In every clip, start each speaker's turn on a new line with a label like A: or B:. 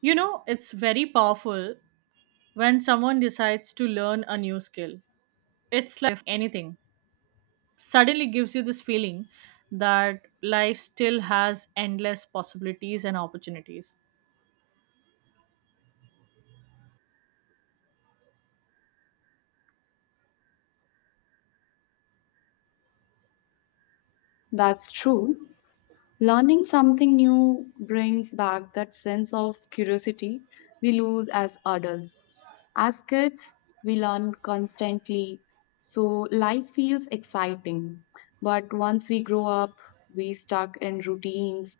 A: You know, it's very powerful when someone decides to learn a new skill. It's like anything suddenly gives you this feeling that life still has endless possibilities and opportunities.
B: That's true. Learning something new brings back that sense of curiosity we lose as adults. As kids, we learn constantly, so life feels exciting. But once we grow up, we stuck in routines.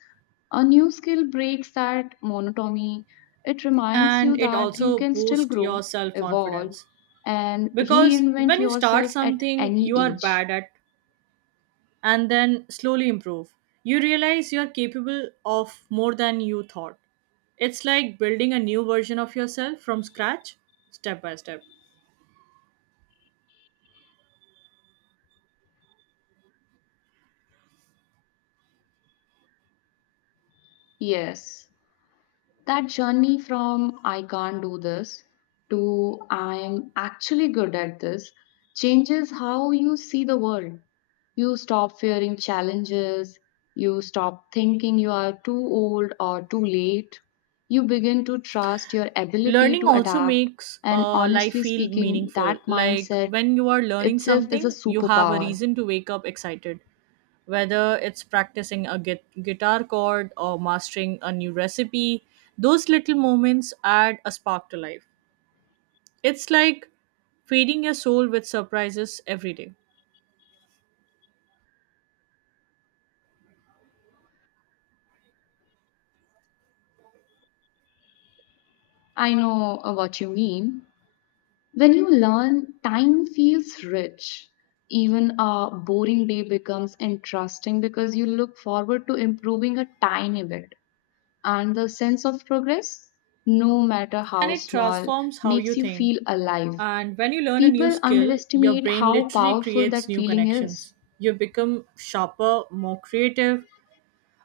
B: A new skill breaks that monotony. It reminds you
A: And it
B: that you
A: also
B: can still
A: boosts your
B: grow,
A: self
B: evolve,
A: confidence
B: and
A: because
B: reinvent
A: when you start
B: yourself at
A: something
B: any
A: you are
B: age.
A: bad at and then slowly improve, you realize you are capable of more than you thought. It's like building a new version of yourself from scratch, step by step.
B: Yes. That journey from I can't do this to I'm actually good at this changes how you see the world. You stop fearing challenges, you stop thinking you are too old or too late. You begin to trust your ability
A: Learning
B: to
A: also
B: adapt,
A: makes
B: and
A: life
B: honestly
A: feel
B: speaking,
A: meaningful,
B: that
A: like
B: mindset
A: when you are learning
B: itself is a
A: something you have a
B: superpower.
A: reason to wake up excited, whether it's practicing a guitar chord or mastering a new recipe. Those little moments add a spark to life. It's like feeding your soul with surprises every day,
B: I know, what you mean. When you learn, time feels rich. Even a boring day becomes interesting because you look forward to improving a tiny bit. And the sense of progress, no matter
A: and
B: how
A: it
B: small,
A: transforms how you
B: makes you
A: think.
B: feel alive.
A: And when you learn a new
B: People
A: skill your
B: underestimate
A: brain
B: how
A: literally
B: powerful
A: creates
B: that
A: new
B: feeling is.
A: connections. You become sharper, more creative.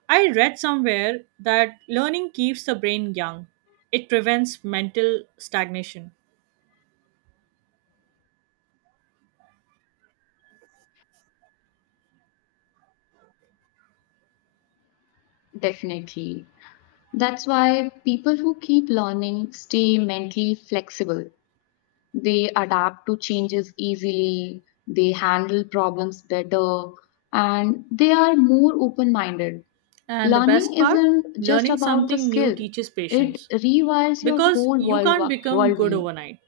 A: I read somewhere that learning keeps the brain young. It prevents mental stagnation.
B: Definitely. That's why people who keep learning stay mentally flexible. They adapt to changes easily, they handle problems better, and they are more open minded.
A: And the
B: Learning
A: best part,
B: isn't just
A: learning
B: about the
A: something new
B: skill,
A: teaches
B: it
A: patience
B: rewires your
A: because
B: whole
A: you can't
B: world,
A: become good
B: worldview.
A: overnight.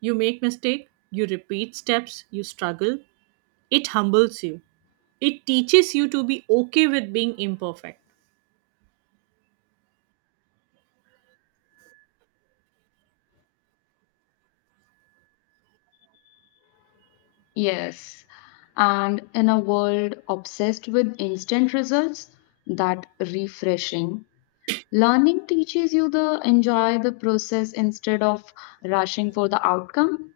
A: You make mistake, you repeat steps, you struggle. It humbles you. It teaches you to be okay with being imperfect.
B: Yes. And in a world obsessed with instant results, that refreshing. Learning teaches you to enjoy the process instead of rushing for the outcome.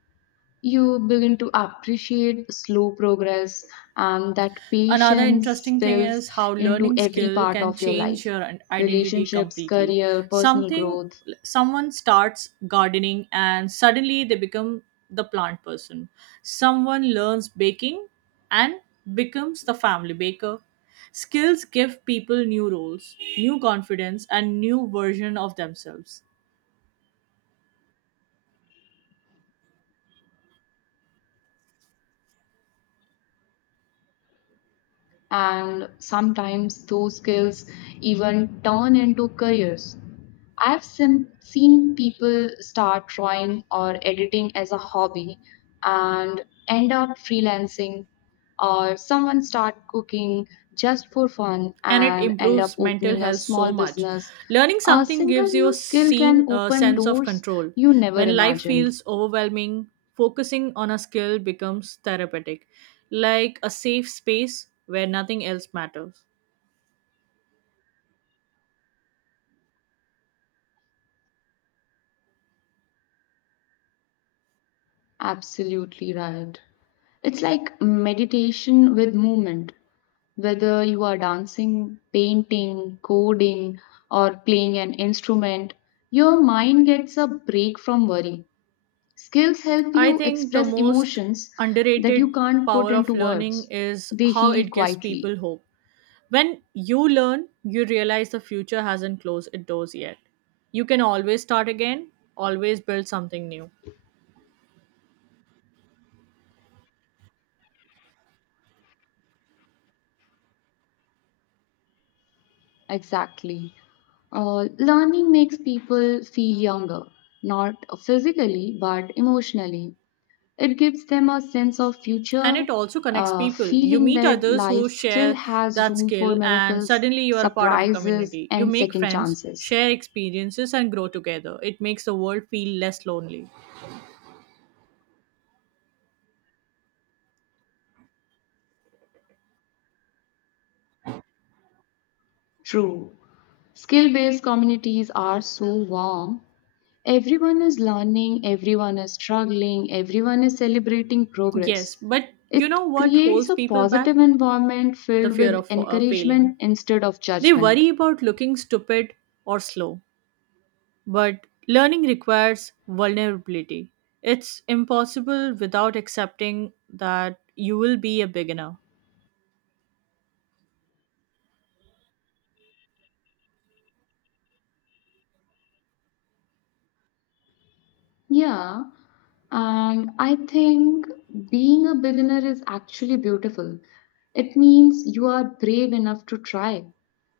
B: You begin to appreciate slow progress and that
A: Another
B: patience
A: interesting thing
B: spills
A: is how
B: into
A: learning
B: every
A: skill
B: part
A: can
B: of your
A: change
B: life:
A: your identity
B: relationships,
A: completely.
B: career, personal
A: Something
B: growth,
A: someone starts gardening and suddenly they become the plant person. Someone learns baking and becomes the family baker. Skills give people new roles, new confidence and new version of themselves.
B: and sometimes those skills even turn into careers. I've seen people start drawing or editing as a hobby and end up freelancing, or someone start cooking just for fun
A: And it
B: and end up
A: improves mental
B: opening a
A: health so
B: small
A: much.
B: business.
A: Learning
B: A
A: something
B: single
A: gives you
B: new
A: a
B: skill can open
A: sense of
B: doors
A: control.
B: you never
A: When life
B: imagined.
A: feels overwhelming, focusing on a skill becomes therapeutic, like a safe space where nothing else matters.
B: Absolutely right. It's like meditation with movement. Whether you are dancing, painting, coding, or playing an instrument, your mind gets a break from worry. Skills help
A: I
B: you
A: think the
B: express
A: most
B: emotions that you
A: underrated
B: can't put
A: power
B: into
A: of learning
B: words.
A: is
B: They
A: how
B: heal
A: it gives
B: quietly.
A: people hope. When you learn, you realize the future hasn't closed its doors yet. You can always start again, always build something new.
B: Exactly. Learning makes people feel younger, not physically, but emotionally. It gives them a sense of
A: And
B: future,
A: it also connects
B: a
A: people. You
B: feeling
A: meet
B: that
A: others who
B: life still
A: share
B: has
A: that
B: room for
A: skill, and
B: miracles,
A: suddenly you are a part of a
B: surprises,
A: community. You
B: and
A: make
B: second
A: friends,
B: chances.
A: share experiences, and grow together. It makes the world feel less lonely.
B: True. Skill based communities are so warm. Everyone is learning, everyone is struggling, everyone is celebrating
A: Yes,
B: progress.
A: but you
B: It
A: know what
B: creates
A: holds
B: a
A: people
B: positive
A: back?
B: environment
A: The
B: filled
A: fear
B: with
A: of failing.
B: encouragement instead of
A: They
B: judgment.
A: worry about looking stupid or slow. But learning requires vulnerability. It's impossible without accepting that you will be a beginner.
B: Yeah, and I think being a beginner is actually beautiful. It means you are brave enough to try.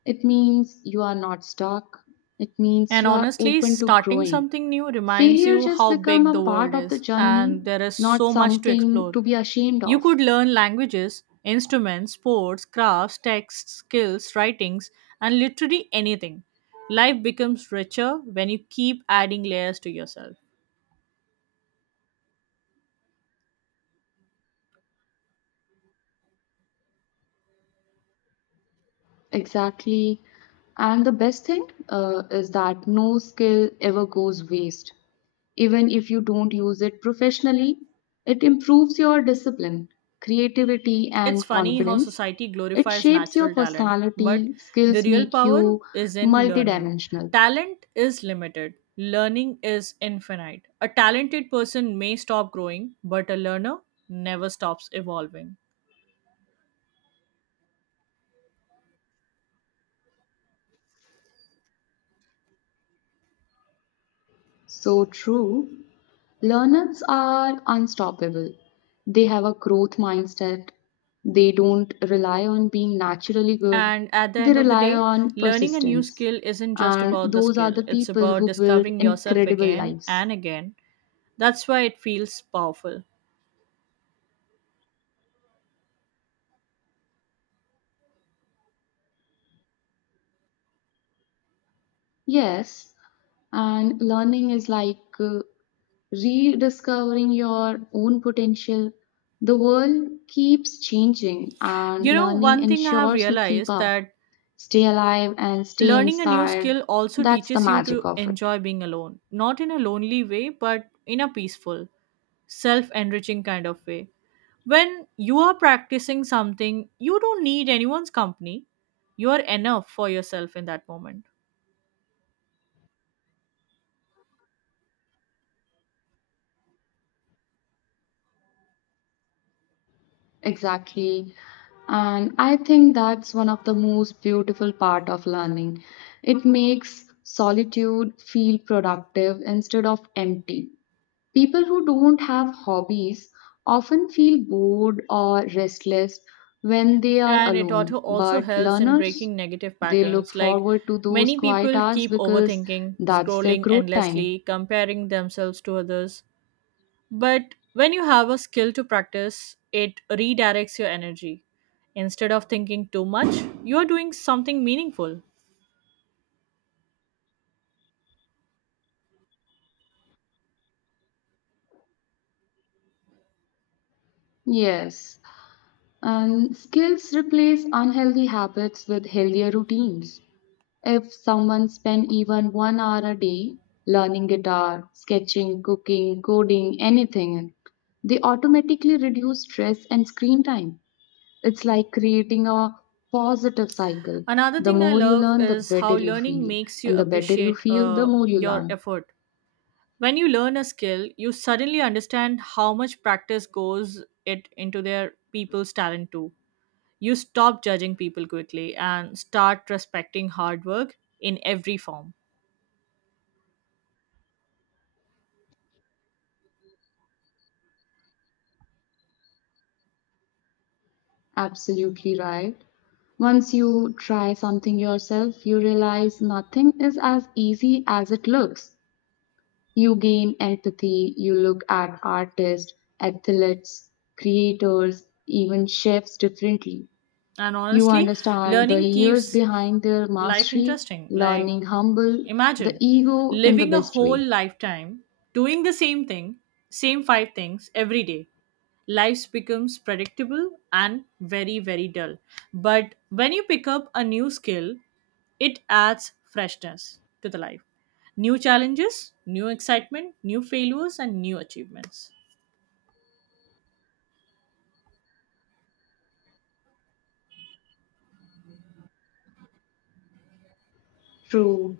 B: It means you are not stuck. It means
A: And
B: you are
A: honestly,
B: open to
A: starting
B: growing.
A: something new reminds
B: Failure
A: you
B: just
A: how
B: become
A: big
B: a
A: the
B: part
A: world
B: of the
A: is,
B: journey,
A: and there is
B: not
A: so much to
B: something
A: explore.
B: to be ashamed
A: You
B: of.
A: could learn languages, instruments, sports, crafts, texts, skills, writings, and literally anything. Life becomes richer when you keep adding layers to yourself.
B: Exactly. And the best thing, is that no skill ever goes waste. Even if you don't use it professionally, it improves your discipline, creativity,
A: It's
B: and
A: funny how
B: confidence.
A: society
B: It
A: glorifies
B: shapes your
A: natural talent, but
B: personality,
A: the
B: skills
A: real
B: make
A: power
B: you
A: is in learning.
B: multidimensional.
A: Talent is limited, learning is infinite. A talented person may stop growing, but a learner never stops evolving.
B: So true, learners are unstoppable. They have a growth mindset. They don't rely on being naturally good.
A: And at the
B: They
A: end of the
B: rely
A: day,
B: on
A: learning a new
B: persistence.
A: skill isn't just
B: And
A: about the
B: those are
A: skill,
B: the
A: it's
B: people
A: about
B: who build
A: discovering yourself
B: incredible
A: again
B: lives.
A: and again. That's why it feels powerful.
B: Yes, and learning is like, rediscovering your own potential. The world keeps changing, and
A: You know,
B: learning
A: one thing I have
B: ensures you keep
A: realized
B: up,
A: that
B: stay alive, and stay
A: learning a new
B: inspired.
A: skill also
B: That's the
A: teaches you
B: magic
A: to
B: of it.
A: enjoy being alone, not in a lonely way, but in a peaceful, self enriching kind of way. When you are practicing something, you don't need anyone's company. You are enough for yourself in that moment.
B: Exactly. And I think that's one of the most beautiful part of learning. It makes solitude feel productive instead of empty. People who don't have hobbies often feel bored or restless when they are
A: And it
B: alone,
A: also
B: but
A: helps in
B: learners,
A: breaking negative
B: they look
A: patterns. Like,
B: forward to those
A: many
B: quiet
A: people
B: hours
A: keep
B: because
A: overthinking,
B: that's their
A: scrolling
B: growth time.
A: endlessly, comparing themselves to others. But when you have a skill to practice, it redirects your energy. Instead of thinking too much, you are doing something meaningful.
B: Yes, and skills replace unhealthy habits with healthier routines. If someone spent even 1 hour a day learning guitar, sketching, cooking, coding, anything, they automatically reduce stress and screen time. It's like creating a positive cycle.
A: Another
B: The
A: thing I
B: more you
A: love
B: learn, the
A: is
B: better
A: how
B: you
A: learning
B: feel.
A: makes you
B: And the better you
A: appreciate
B: feel, the more you
A: your
B: learn.
A: effort. When you learn a skill, you suddenly understand how much practice goes it into their people's talent too. You stop judging people quickly and start respecting hard work in every form.
B: Absolutely right. Once you try something yourself, you realize nothing is as easy as it looks. You gain empathy, you look at artists, athletes, creators, even chefs differently.
A: And
B: You
A: honestly,
B: understand the
A: learning
B: years
A: keeps
B: behind their
A: life
B: mastery,
A: interesting. Like,
B: learning humble, the
A: imagine
B: ego in the
A: living a
B: best
A: whole
B: way.
A: lifetime doing the same thing, same five things every day. Life becomes predictable and very, very dull. But when you pick up a new skill, it adds freshness to the life. New challenges, new excitement, new failures, and new achievements.
B: True.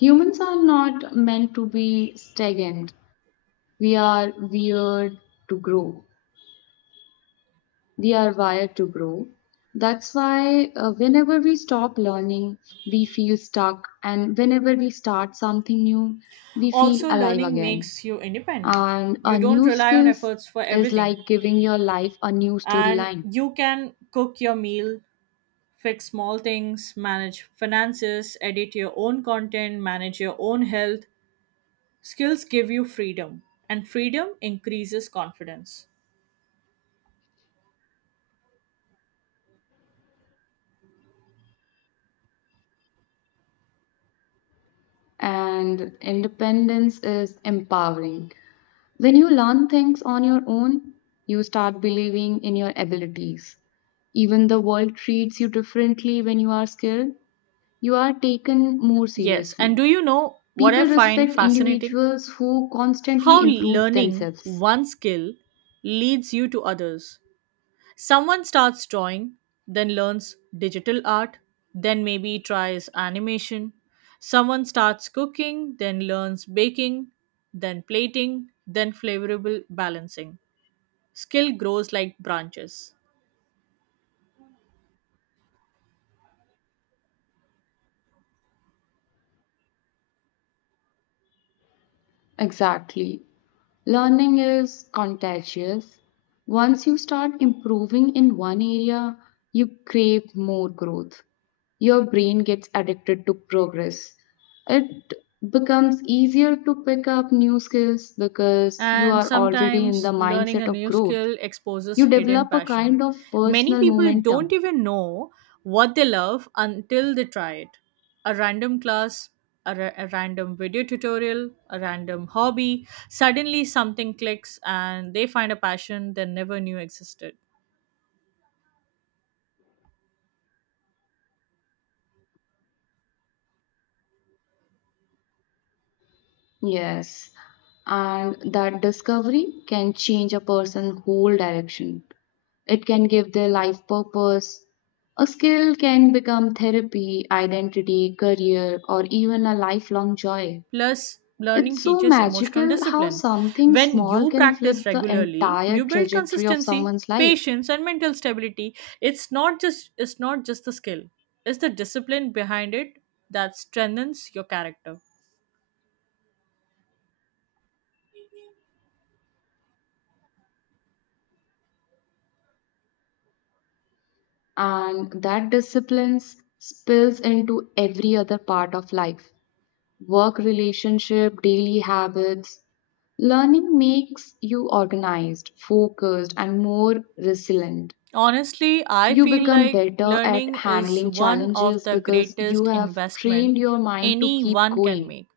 B: Humans are not meant to be stagnant. We are wired to grow. We are wired to grow. That's why, whenever we stop learning, we feel stuck. And whenever we start something new, we feel
A: Also,
B: alive
A: learning
B: again.
A: makes you independent.
B: And
A: You
B: a
A: don't
B: new
A: rely on
B: skills
A: efforts for
B: is
A: everything.
B: like giving your life a new
A: And
B: storyline.
A: you can cook your meal, fix small things, manage finances, edit your own content, manage your own health. Skills give you freedom, and freedom increases confidence.
B: And independence is empowering. When you learn things on your own, you start believing in your abilities. Even the world treats you differently when you are skilled. You are taken more
A: Yes, and
B: seriously.
A: do you know what I
B: People
A: find
B: respect
A: fascinating?
B: individuals who constantly
A: How
B: improve
A: learning
B: themselves.
A: one skill leads you to others. Someone starts drawing, then learns digital art, then maybe tries animation. Someone starts cooking, then learns baking, then plating, then flavorable balancing. Skill grows like branches.
B: Exactly. Learning is contagious. Once you start improving in one area, you crave more growth. Your brain gets addicted to progress. It becomes easier to pick up new skills because you
A: And
B: are already in the
A: sometimes learning
B: mindset
A: a
B: of
A: new
B: growth.
A: skill exposes
B: You
A: hidden
B: develop a
A: passion.
B: kind of
A: Many
B: personal
A: people don't
B: momentum.
A: even know what they love until they try it. A random class, a random video tutorial, a random hobby, suddenly something clicks and they find a passion they never knew existed.
B: Yes, and that discovery can change a person's whole direction. It can give their life purpose. A skill can become therapy, identity, career, or even a lifelong joy.
A: Plus, learning
B: It's so
A: teaches emotional
B: magical how
A: discipline.
B: something
A: When
B: small
A: you
B: can
A: practice
B: flip the
A: regularly,
B: entire
A: you build
B: trajectory of
A: consistency,
B: someone's life.
A: patience, and mental stability. It's not just the skill; it's the discipline behind it that strengthens your character.
B: And that discipline spills into every other part of life: work, relationship, daily habits. Learning makes you organized, focused, and more resilient.
A: Honestly, I
B: You
A: feel
B: become
A: like
B: better at
A: learning is
B: handling
A: one of
B: challenges
A: the
B: because you
A: greatest
B: have
A: investment
B: trained your mind to keep
A: anyone can
B: going.
A: make.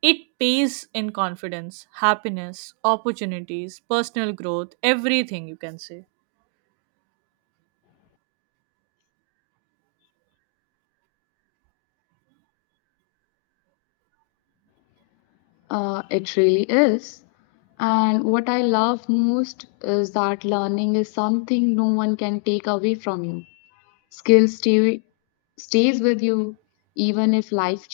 A: It pays in confidence, happiness, opportunities, personal growth, everything you can say.
B: It really is. And what I love most is that learning is something no one can take away from you. Skill stays with you even if life